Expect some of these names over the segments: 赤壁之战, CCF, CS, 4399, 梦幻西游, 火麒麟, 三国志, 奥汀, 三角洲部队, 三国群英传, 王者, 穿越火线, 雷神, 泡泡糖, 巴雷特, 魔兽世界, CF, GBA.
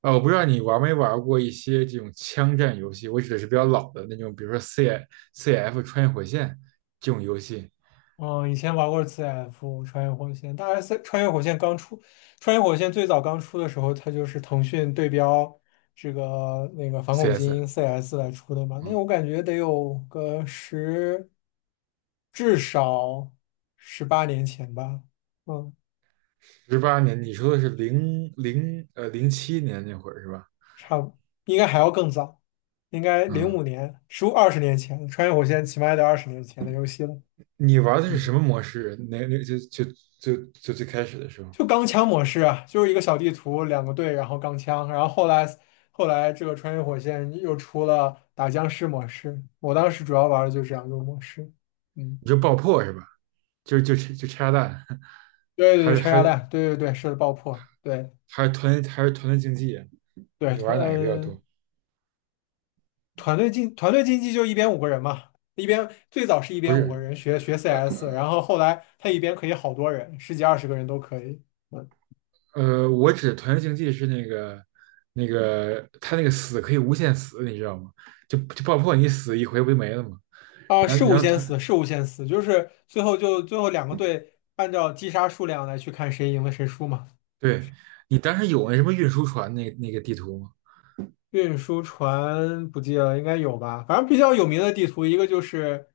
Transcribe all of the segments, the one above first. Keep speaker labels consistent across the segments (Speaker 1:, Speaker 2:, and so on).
Speaker 1: 啊，我不知道你玩没玩过一些这种枪战游戏，我指的是比较老的那种，比如说 C F 穿越火线这种游戏
Speaker 2: 嗯，以前玩过 CF 穿越火线，穿越火线刚出，穿越火线最早刚出的时候，它就是腾讯对标反
Speaker 1: ，C
Speaker 2: 恐精
Speaker 1: S，
Speaker 2: 英 CS 来出的嘛。那
Speaker 1: 嗯。
Speaker 2: 我感觉得有个十，至少18年前吧。嗯，
Speaker 1: 18年，你说的是07年那会儿是吧？
Speaker 2: 差不，应该还要更早，应该零
Speaker 1: 嗯。
Speaker 2: 五年，十五二十年前，穿越火线起码也得二十年前的游戏了。
Speaker 1: 你玩的是什
Speaker 2: 嗯。
Speaker 1: 么模式？那那就就就就最开始的时候，
Speaker 2: 就钢枪模式啊，就是一个小地图，两个队，然后钢枪，然后后来这个穿越火线又出了打僵尸模式，我当时主要玩的就是这两种模式。嗯，
Speaker 1: 你就爆破是吧？就拆炸弹，
Speaker 2: 对对
Speaker 1: 还
Speaker 2: 对，
Speaker 1: 是
Speaker 2: 拆
Speaker 1: 还
Speaker 2: 炸
Speaker 1: 是
Speaker 2: 弹，对对对，是的爆破，对
Speaker 1: 还是团队竞技啊？
Speaker 2: 对，
Speaker 1: 你玩哪个比较多？
Speaker 2: 团队竞技就一边五个人嘛，一边最早是一
Speaker 1: 不
Speaker 2: 边五个
Speaker 1: 是，
Speaker 2: 人学 CS,然后后来他一边可以好多人，十几二十个人都可以。
Speaker 1: 我指的团队竞技是那个他那个死可以无限死，你知道吗？就爆破你死一回不就没了吗？
Speaker 2: 啊，
Speaker 1: 然
Speaker 2: 是
Speaker 1: 后
Speaker 2: 无
Speaker 1: 然后
Speaker 2: 限
Speaker 1: 他，
Speaker 2: 死，是无限死，就是最后两个队按照击杀数量来去看谁赢了谁输嘛。
Speaker 1: 对。你当时有那什么运输船那个地图吗？
Speaker 2: 运输船不记得了，应该有吧？反正比较有名的地图，一个就是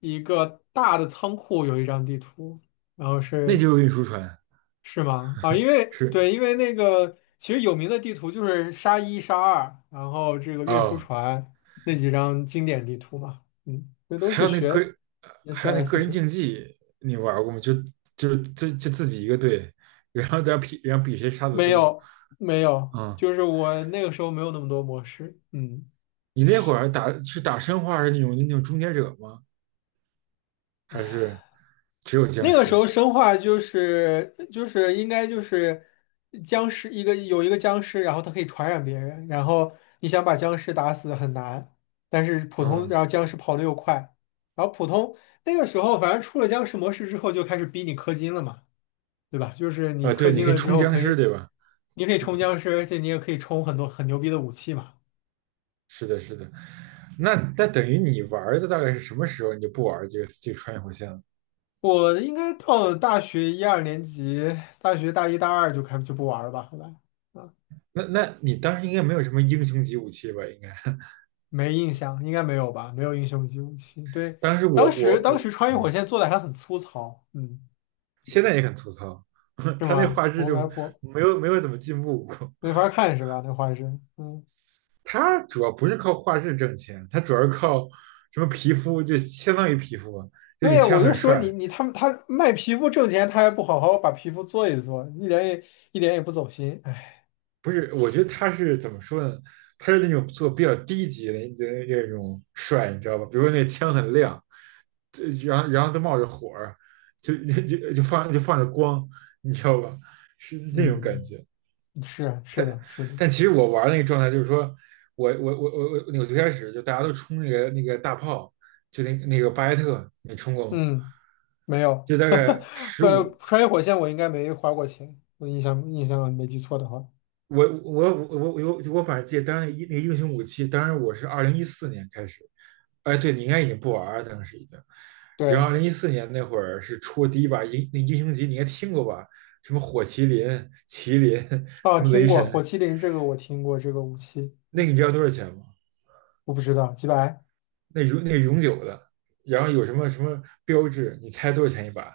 Speaker 2: 一个大的仓库有一张地图，然后
Speaker 1: 那
Speaker 2: 是
Speaker 1: 就是运输船。
Speaker 2: 是吗？啊，因为
Speaker 1: 是。
Speaker 2: 对，因为那个其实有名的地图就是沙一、沙二，然后这个运输
Speaker 1: 哦。
Speaker 2: 船那几张经典地图嘛，嗯，这都
Speaker 1: 还
Speaker 2: 是
Speaker 1: 有那个
Speaker 2: 学
Speaker 1: 还有那
Speaker 2: CS
Speaker 1: 个人
Speaker 2: 学的。
Speaker 1: 竞技你玩过吗？就自己一个队，然后在那比，然后比谁杀的
Speaker 2: 没
Speaker 1: 多。
Speaker 2: 有没有，
Speaker 1: 嗯。
Speaker 2: 就是我那个时候没有那么多模式。嗯。
Speaker 1: 你那会儿打是打生化是那种终结者吗？还是只有僵
Speaker 2: 那个时
Speaker 1: 尸？
Speaker 2: 候生化就是应该就是僵尸一个有一个僵尸，然后它可以传染别人，然后你想把僵尸打死很难，但是普通
Speaker 1: 嗯。
Speaker 2: 然后僵尸跑的又快，然后普通那个时候反正出了僵尸模式之后就开始逼你氪金了嘛，对吧？就是你
Speaker 1: 啊，
Speaker 2: 氪
Speaker 1: 对，你
Speaker 2: 金
Speaker 1: 可以
Speaker 2: 了之
Speaker 1: 冲
Speaker 2: 后
Speaker 1: 僵
Speaker 2: 可
Speaker 1: 尸，
Speaker 2: 以，
Speaker 1: 对吧？
Speaker 2: 你可以冲僵尸，而且你也可以冲很多很牛逼的武器嘛。
Speaker 1: 是的，是的。那等于你玩的大概是什么时候你就不玩这个穿越火线了？
Speaker 2: 我应该到了大学一二年级，大学大一大二就不玩了吧，后来。
Speaker 1: 那你当时应该没有什么英雄级武器吧？应该
Speaker 2: 没印象，应该没有吧？没有英雄级武器。对，
Speaker 1: 当时我
Speaker 2: 当
Speaker 1: 我
Speaker 2: 时当
Speaker 1: 我，
Speaker 2: 时穿越火线做的还很粗糙，嗯，
Speaker 1: 现在也很粗糙。
Speaker 2: 是
Speaker 1: 他那
Speaker 2: 吗？
Speaker 1: 画质
Speaker 2: 我
Speaker 1: 就
Speaker 2: 来不
Speaker 1: 没有怎么进步过。
Speaker 2: 没法看是吧？那画质。嗯，
Speaker 1: 他主要不是靠画质挣钱，他主要是靠什么皮肤，就相当于皮肤啊，就你
Speaker 2: 对，
Speaker 1: 枪
Speaker 2: 我就
Speaker 1: 很
Speaker 2: 说你
Speaker 1: 帅。
Speaker 2: 你他们他卖皮肤挣钱，他还不好好把皮肤做一做，一点也不走心，哎。
Speaker 1: 不是，我觉得他是怎么说呢？他是那种做比较低级的你觉得那种帅，你知道吧？比如说那枪很亮，然后都冒着火，就就放着光，你知道吧？是那种感
Speaker 2: 嗯，
Speaker 1: 觉。
Speaker 2: 是啊，是的是的。
Speaker 1: 但其实我玩那个状态就是说，我最开始就大家都冲那个大炮，就那个巴雷特，你冲过吗？
Speaker 2: 嗯，没有。
Speaker 1: 就大概十
Speaker 2: 呃，
Speaker 1: 五
Speaker 2: 穿越火线我应该没花过钱，我印象没记错的话，
Speaker 1: 我反正记得当时那个英雄武器，当时我是二零一四年开始。哎，对，你应该已经不玩了，当时已经。然
Speaker 2: 对。
Speaker 1: 后二零一四年那会儿是出第一把那英雄级，你应该听过吧？什么火麒麟、麒麟，
Speaker 2: 哦，
Speaker 1: 什么
Speaker 2: 听
Speaker 1: 雷
Speaker 2: 过火
Speaker 1: 神。
Speaker 2: 麒麟，这个我听过这个武器。
Speaker 1: 那个你知道多少钱吗？
Speaker 2: 我不知道，几百。
Speaker 1: 那个永久的，然后有什么什么标志，你猜多少钱一把？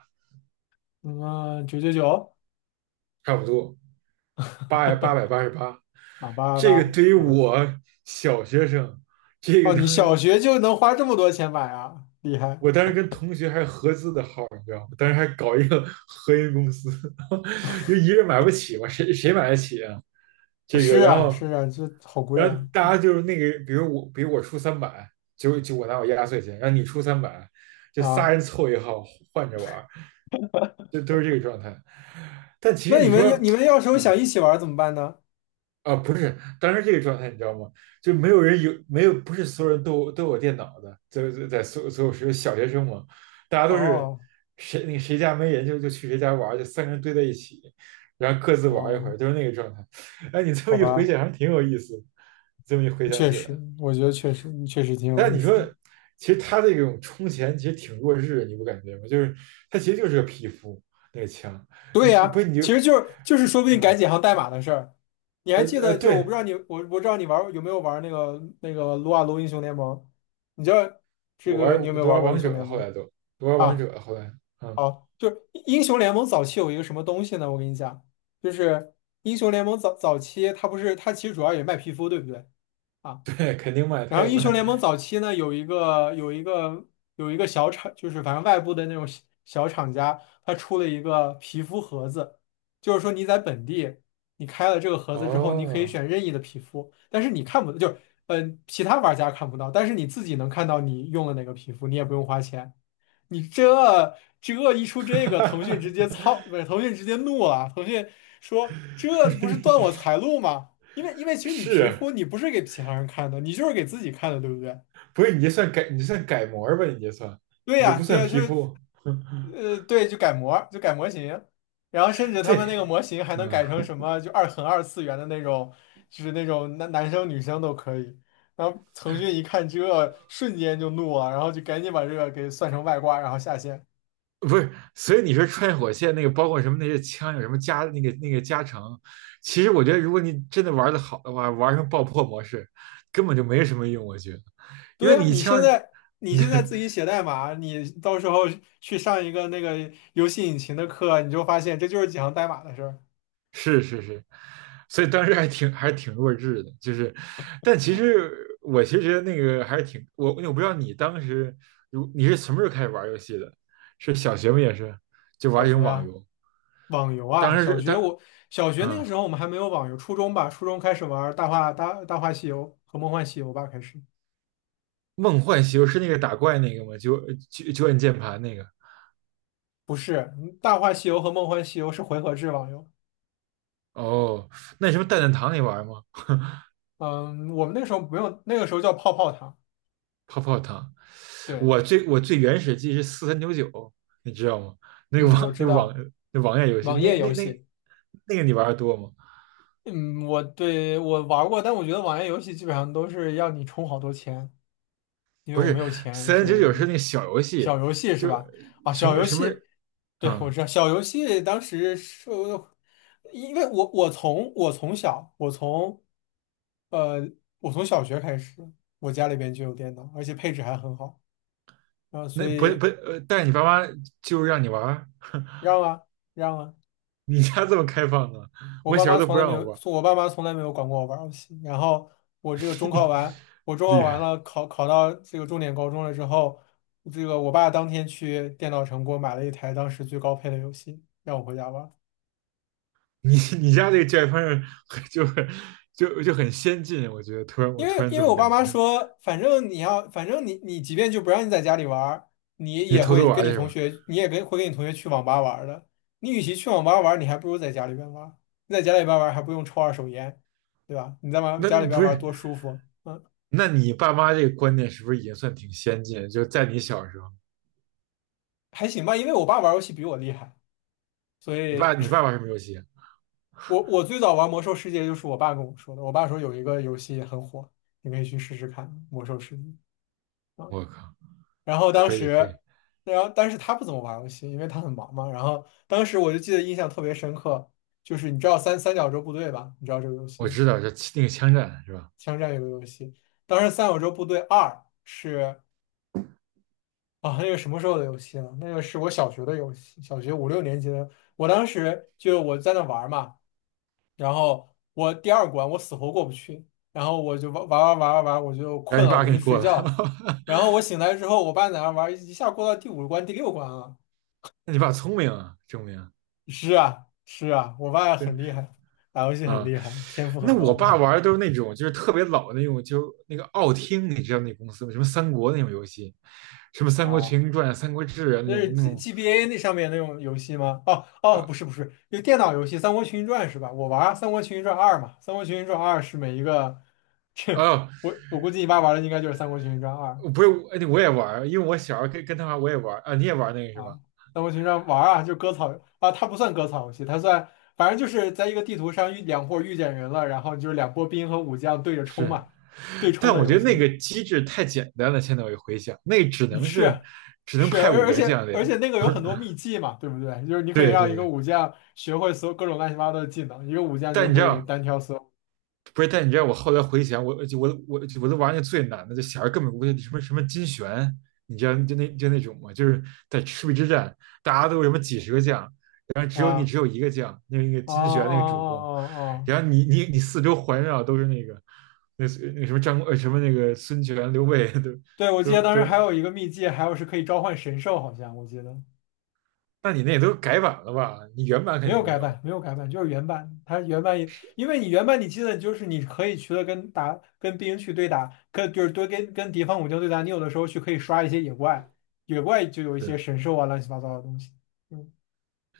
Speaker 2: 嗯，999。
Speaker 1: 差不多888。
Speaker 2: 啊，八八
Speaker 1: 这个
Speaker 2: 八，
Speaker 1: 对于
Speaker 2: 嗯，
Speaker 1: 我小学生，这
Speaker 2: 哦，
Speaker 1: 个当
Speaker 2: 你小
Speaker 1: 时，
Speaker 2: 学就能花这么多钱买啊，厉害！
Speaker 1: 我当时跟同学还合资的号，你知道吗？当时还搞一个合营公司，因为一个人买不起嘛，谁买得起啊？这
Speaker 2: 是
Speaker 1: 个，然
Speaker 2: 啊，是
Speaker 1: 后，
Speaker 2: 啊，这好贵
Speaker 1: 然后
Speaker 2: 啊。
Speaker 1: 大
Speaker 2: 嗯，
Speaker 1: 家就是那个，比如我，出三百，就我拿我压岁钱，然后你出三百，就仨
Speaker 2: 啊，
Speaker 1: 人凑一号换着玩儿，就都是这个状态。但其实
Speaker 2: 那你
Speaker 1: 你
Speaker 2: 们要
Speaker 1: 说，
Speaker 2: 你们要是有
Speaker 1: 嗯，
Speaker 2: 想一起玩儿怎么办呢？
Speaker 1: 啊，不是，当时这个状态你知道吗？就没有人有，没有，不是所有人都有电脑的，在所有时候小学生嘛，大家都是
Speaker 2: 哦
Speaker 1: 谁那个谁家没人就去谁家玩儿，就三个人堆在一起，然后各自玩儿一会
Speaker 2: 哦，
Speaker 1: 儿，就是那个状态。哎，你这么
Speaker 2: 好
Speaker 1: 一回
Speaker 2: 吧，
Speaker 1: 想，还挺有意思的，这么一回想
Speaker 2: 确
Speaker 1: 起
Speaker 2: 实，
Speaker 1: 来。
Speaker 2: 我觉得确实挺有
Speaker 1: 但
Speaker 2: 意
Speaker 1: 你说，
Speaker 2: 思。
Speaker 1: 其实他这种充钱其实挺弱智的，你不感觉吗？就是他其实就是个皮肤那个枪。
Speaker 2: 对
Speaker 1: 你
Speaker 2: 呀，
Speaker 1: 不是你就，
Speaker 2: 其实就是说不定改
Speaker 1: 嗯，
Speaker 2: 几行代码的事儿。你还记得，就是我不
Speaker 1: 对，
Speaker 2: 知道你我我不知道你有没有玩儿那个撸啊撸英雄联盟？你知道这
Speaker 1: 我
Speaker 2: 个你有没
Speaker 1: 玩
Speaker 2: 有
Speaker 1: 都
Speaker 2: 玩
Speaker 1: 玩
Speaker 2: 过英
Speaker 1: 王
Speaker 2: 雄
Speaker 1: 者
Speaker 2: 联
Speaker 1: 了，后
Speaker 2: 盟？
Speaker 1: 来都玩王
Speaker 2: 啊，
Speaker 1: 者了，后来，嗯。
Speaker 2: 哦，就是英雄联盟早期有一个什么东西呢？我跟你讲，就是英雄联盟早早期，它不是它其实主要也卖皮肤，对不对啊？
Speaker 1: 对，肯定卖，
Speaker 2: 然
Speaker 1: 他
Speaker 2: 后
Speaker 1: 也
Speaker 2: 英雄联
Speaker 1: 卖。
Speaker 2: 盟早期呢，有一个小厂，就是反正外部的那种小厂家，它出了一个皮肤盒子，就是说你在本地你开了这个盒子之后，你可以
Speaker 1: 哦。
Speaker 2: 选任意的皮肤，但是你看不就是其他玩家看不到，但是你自己能看到你用了哪个皮肤，你也不用花钱。你这这一出 这个，腾讯直接
Speaker 1: 哈。
Speaker 2: 操，不是腾讯直接怒了。腾讯说这不
Speaker 1: 你
Speaker 2: 是
Speaker 1: 你
Speaker 2: 断我财路吗？因为其实你
Speaker 1: 是
Speaker 2: 皮肤
Speaker 1: 啊，
Speaker 2: 你不是给其他人看的，你就是给自己看的，对不对？
Speaker 1: 不是你就算改你算改模吧？你就算
Speaker 2: 对
Speaker 1: 你就
Speaker 2: 呀，
Speaker 1: 不
Speaker 2: 对
Speaker 1: 算
Speaker 2: 呀，
Speaker 1: 皮肤，
Speaker 2: 对，就改模型然后甚至他
Speaker 1: 这，
Speaker 2: 们那个模型还能改
Speaker 1: 嗯，
Speaker 2: 成什么，就二次元的那种，就是那种男生女生都可以。然后腾讯一看这，瞬间就怒了，然后就赶紧把这个给算成外挂，然后下线。
Speaker 1: 不是。所以你说穿越火线那个，包括什么那些枪有什么加那个加成，其实我觉得如果你真的玩的好的话，玩成爆破模式根本就没什么用，我觉得，因
Speaker 2: 对
Speaker 1: 为
Speaker 2: 呀，
Speaker 1: 你
Speaker 2: 你现
Speaker 1: 枪。对。
Speaker 2: 在你现在 自己写代码，你到时候去上一个那个游戏引擎的课，你就发现这就是几行代码的事儿。
Speaker 1: 是是是。所以当时还挺，还是挺弱智的，就是，但其实我其实觉得那个还是挺不知道你当时你是什么时候开始玩游戏的？是小学不也是就
Speaker 2: 小
Speaker 1: 玩一种
Speaker 2: 学
Speaker 1: 网
Speaker 2: 啊，
Speaker 1: 游？
Speaker 2: 网游
Speaker 1: 当
Speaker 2: 啊，
Speaker 1: 时
Speaker 2: 小
Speaker 1: 是
Speaker 2: 学
Speaker 1: 当，
Speaker 2: 我小学那个
Speaker 1: 嗯，
Speaker 2: 时候我们还没有网游，初中吧，初中开始玩儿大话西游和梦幻西游吧，开始
Speaker 1: 梦幻西游是那个打怪那个吗？就按键盘那个？
Speaker 2: 不是嗯大话西游和梦幻西游是回合制网游。
Speaker 1: 哦，那什么蛋蛋糖你玩吗？
Speaker 2: 嗯，我们那个时候不用，那个时候叫泡泡堂。
Speaker 1: 泡泡糖。
Speaker 2: 对，
Speaker 1: 我最原始记忆是四三九九，你知道吗？那个
Speaker 2: 嗯，我
Speaker 1: 网
Speaker 2: 知
Speaker 1: 那个网
Speaker 2: 道，
Speaker 1: 那网页游戏，
Speaker 2: 网
Speaker 1: 那
Speaker 2: 页
Speaker 1: 那
Speaker 2: 游
Speaker 1: 那
Speaker 2: 戏。
Speaker 1: 那个你玩的多吗？
Speaker 2: 嗯，我玩过，但我觉得网页游戏基本上都是要你充好多钱。因为
Speaker 1: 不
Speaker 2: 我没
Speaker 1: 是，
Speaker 2: 有钱，
Speaker 1: 四三
Speaker 2: 所
Speaker 1: 九九是
Speaker 2: 以
Speaker 1: 那个小游戏，
Speaker 2: 小游戏是
Speaker 1: 就
Speaker 2: 吧？啊，
Speaker 1: 什
Speaker 2: 小
Speaker 1: 么
Speaker 2: 游
Speaker 1: 什么
Speaker 2: 戏，对，我
Speaker 1: 啊、
Speaker 2: 知道小游戏当时是，因为呃我从小学开始，我家里边就有电脑，而且配置还很好。啊，所
Speaker 1: 那不不，
Speaker 2: 以
Speaker 1: 但是你爸妈就是让你玩儿，
Speaker 2: 让啊，让啊。
Speaker 1: 你家这么开放啊？
Speaker 2: 我
Speaker 1: 我
Speaker 2: 爸
Speaker 1: 小时候
Speaker 2: 妈
Speaker 1: 都
Speaker 2: 从
Speaker 1: 不
Speaker 2: 来没
Speaker 1: 让我
Speaker 2: 有，
Speaker 1: 玩儿。
Speaker 2: 我爸妈从来没有管过我玩儿游戏。然后我这个中考 完，我中考
Speaker 1: 厉
Speaker 2: 完
Speaker 1: 害！
Speaker 2: 了，考到这个重点高中了之后，这个我爸当天去电脑城给我买了一台当时最高配的游戏，让我回家玩儿。
Speaker 1: 你家这个教育方式就是很先进，我觉得突然
Speaker 2: 因
Speaker 1: 我
Speaker 2: 为
Speaker 1: 突然
Speaker 2: 因
Speaker 1: 这
Speaker 2: 为
Speaker 1: 么
Speaker 2: 我
Speaker 1: 感
Speaker 2: 爸
Speaker 1: 觉，
Speaker 2: 妈说，反正你要，反正你即便就不让你在家里玩儿，你
Speaker 1: 你
Speaker 2: 也
Speaker 1: 偷偷
Speaker 2: 会
Speaker 1: 玩
Speaker 2: 跟
Speaker 1: 儿
Speaker 2: 你
Speaker 1: 去
Speaker 2: 同
Speaker 1: 吧？
Speaker 2: 学，你也会跟你同学去网吧玩儿的。你与其去网吧玩儿，你还不如在家里边玩儿。你在家里边玩儿还不用抽二手烟，对吧？你在玩
Speaker 1: 那
Speaker 2: 家
Speaker 1: 那
Speaker 2: 里边
Speaker 1: 不
Speaker 2: 玩儿
Speaker 1: 是？
Speaker 2: 多舒服。嗯，
Speaker 1: 那你爸妈这个观念是不是已经算挺先进？就在你小时候，
Speaker 2: 还行吧，因为我爸玩游戏比我厉害，所
Speaker 1: 你爸
Speaker 2: 以
Speaker 1: 你爸玩什么游戏啊？
Speaker 2: 我最早玩魔兽世界就是我爸跟我说的。我爸说有一个游戏很火，你可以去试试看《魔兽世界》啊。
Speaker 1: 我靠，
Speaker 2: 然后当
Speaker 1: 可以可
Speaker 2: 时，
Speaker 1: 以，
Speaker 2: 然后但是他不怎么玩游戏，因为他很忙嘛。然后当时我就记得印象特别深刻，就是你知道三角洲部队吧？你知道这个游戏
Speaker 1: 我
Speaker 2: 吗？
Speaker 1: 知道，就那个枪战是吧？
Speaker 2: 枪战类的游戏。当时《三角洲部队二》是啊，那个什么时候的游戏了？那个是我小学的游戏，小学五六年级的。我当时就我在那玩儿嘛。然后我第二关我死活过不去，然后我就玩，我就
Speaker 1: 让
Speaker 2: 困
Speaker 1: 你
Speaker 2: 了，
Speaker 1: 爸
Speaker 2: 我就
Speaker 1: 给你
Speaker 2: 去
Speaker 1: 过
Speaker 2: 睡
Speaker 1: 了。
Speaker 2: 觉了。然后我醒来之后，我爸在那玩，一下过到第五关、第六关了。
Speaker 1: 那你爸聪明啊，证明
Speaker 2: 是啊，是啊，我爸
Speaker 1: 对，
Speaker 2: 很厉害，打游戏很
Speaker 1: 啊。
Speaker 2: 厉害，天赋
Speaker 1: 那
Speaker 2: 很
Speaker 1: 我
Speaker 2: 高
Speaker 1: 爸玩的都是那种就是特别老的那种，就那个奥汀，你知道那公司吗？什么三国那种游戏，什么
Speaker 2: 啊。
Speaker 1: 《三国群英传》《三国志》啊，那
Speaker 2: 那是
Speaker 1: 种那 种
Speaker 2: GBA 那上面那种游戏吗？哦哦，
Speaker 1: 呃
Speaker 2: 不是不是，就电脑游戏《三国群英传》是吧？我玩儿三国群英传二》嘛，《三国群英传二》是每一个，这
Speaker 1: 哦，
Speaker 2: 我估计你爸玩的应该就是《三国群英传二》
Speaker 1: 不是，我也玩，因为我小时候跟他玩，我也玩啊，你也玩那个是吧？
Speaker 2: 啊，那我平常玩儿啊，就割草啊，它不算割草游戏，它算反正就是在一个地图上两波遇见人了，然后就是两波兵和武将对着冲
Speaker 1: 是，
Speaker 2: 嘛，对冲
Speaker 1: 但
Speaker 2: 的
Speaker 1: 我觉
Speaker 2: 游
Speaker 1: 得那
Speaker 2: 戏。
Speaker 1: 个机制太简单了。现在我一回想，那只
Speaker 2: 嗯，
Speaker 1: 能是
Speaker 2: 是
Speaker 1: 只能
Speaker 2: 是，
Speaker 1: 派五
Speaker 2: 而而
Speaker 1: 个
Speaker 2: 且
Speaker 1: 将领。
Speaker 2: 而且那个有很多秘技嘛，对不对？就是你可以
Speaker 1: 对
Speaker 2: 让一
Speaker 1: 对
Speaker 2: 个
Speaker 1: 对，
Speaker 2: 武将学会所有各种乱七八糟的技能，一个武将就
Speaker 1: 但你知
Speaker 2: 可以
Speaker 1: 道，
Speaker 2: 单挑所有
Speaker 1: 不是，但你知道我后来回想，我就我我我都玩那最难的，就小孩根本不会什么什么金旋，你知道就那就那种嘛，就是在赤壁之战，大家都有什么几十个将，然后只有你
Speaker 2: 啊
Speaker 1: 只有一个将，那个
Speaker 2: 啊啊
Speaker 1: 金
Speaker 2: 啊
Speaker 1: 旋那个主公，
Speaker 2: 啊啊！
Speaker 1: 然后
Speaker 2: 啊
Speaker 1: 你四周环绕都是那个那那什么张什么那个孙权刘备。 都
Speaker 2: 对，我记
Speaker 1: 都
Speaker 2: 得当
Speaker 1: 都，
Speaker 2: 时还有一个秘技，还有是可以召唤神兽，好像我记得。
Speaker 1: 那你那也都改版了吧？你原版肯
Speaker 2: 没
Speaker 1: 定
Speaker 2: 有
Speaker 1: 没
Speaker 2: 改
Speaker 1: 有。
Speaker 2: 版，没有改版，就是原版。它原版也，因为你原版你记得就是你可以去了跟打去对打，跟就是多跟跟敌方武将对打，你有的时候去可以刷一些野怪，野怪就有一
Speaker 1: 对，
Speaker 2: 些神兽啊乱七八糟的东西。嗯，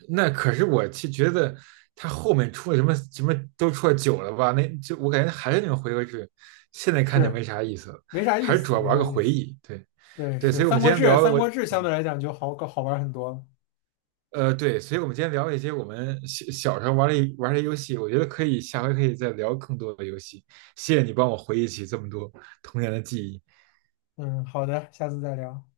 Speaker 1: 那可是我其实觉得他后面出了什么什么都出了久了吧？那就我感觉还是那种回合制，现在看着
Speaker 2: 是
Speaker 1: 没啥意思了，
Speaker 2: 没啥意
Speaker 1: 还是主
Speaker 2: 思，
Speaker 1: 要
Speaker 2: 没
Speaker 1: 玩个
Speaker 2: 啥意
Speaker 1: 回
Speaker 2: 思。
Speaker 1: 忆。对。
Speaker 2: 对，
Speaker 1: 对，
Speaker 2: 是
Speaker 1: 所以我
Speaker 2: 《三
Speaker 1: 们今
Speaker 2: 国
Speaker 1: 天
Speaker 2: 志》，
Speaker 1: 聊的
Speaker 2: 《三
Speaker 1: 我，
Speaker 2: 国志》相
Speaker 1: 嗯，
Speaker 2: 对来讲就好搞好玩很多了。
Speaker 1: 对，所以我们今天聊了一些我们小时候玩的游戏，我觉得可以下回可以再聊更多的游戏。谢谢你帮我回忆起这么多童年的记忆。
Speaker 2: 嗯，好的，下次再聊。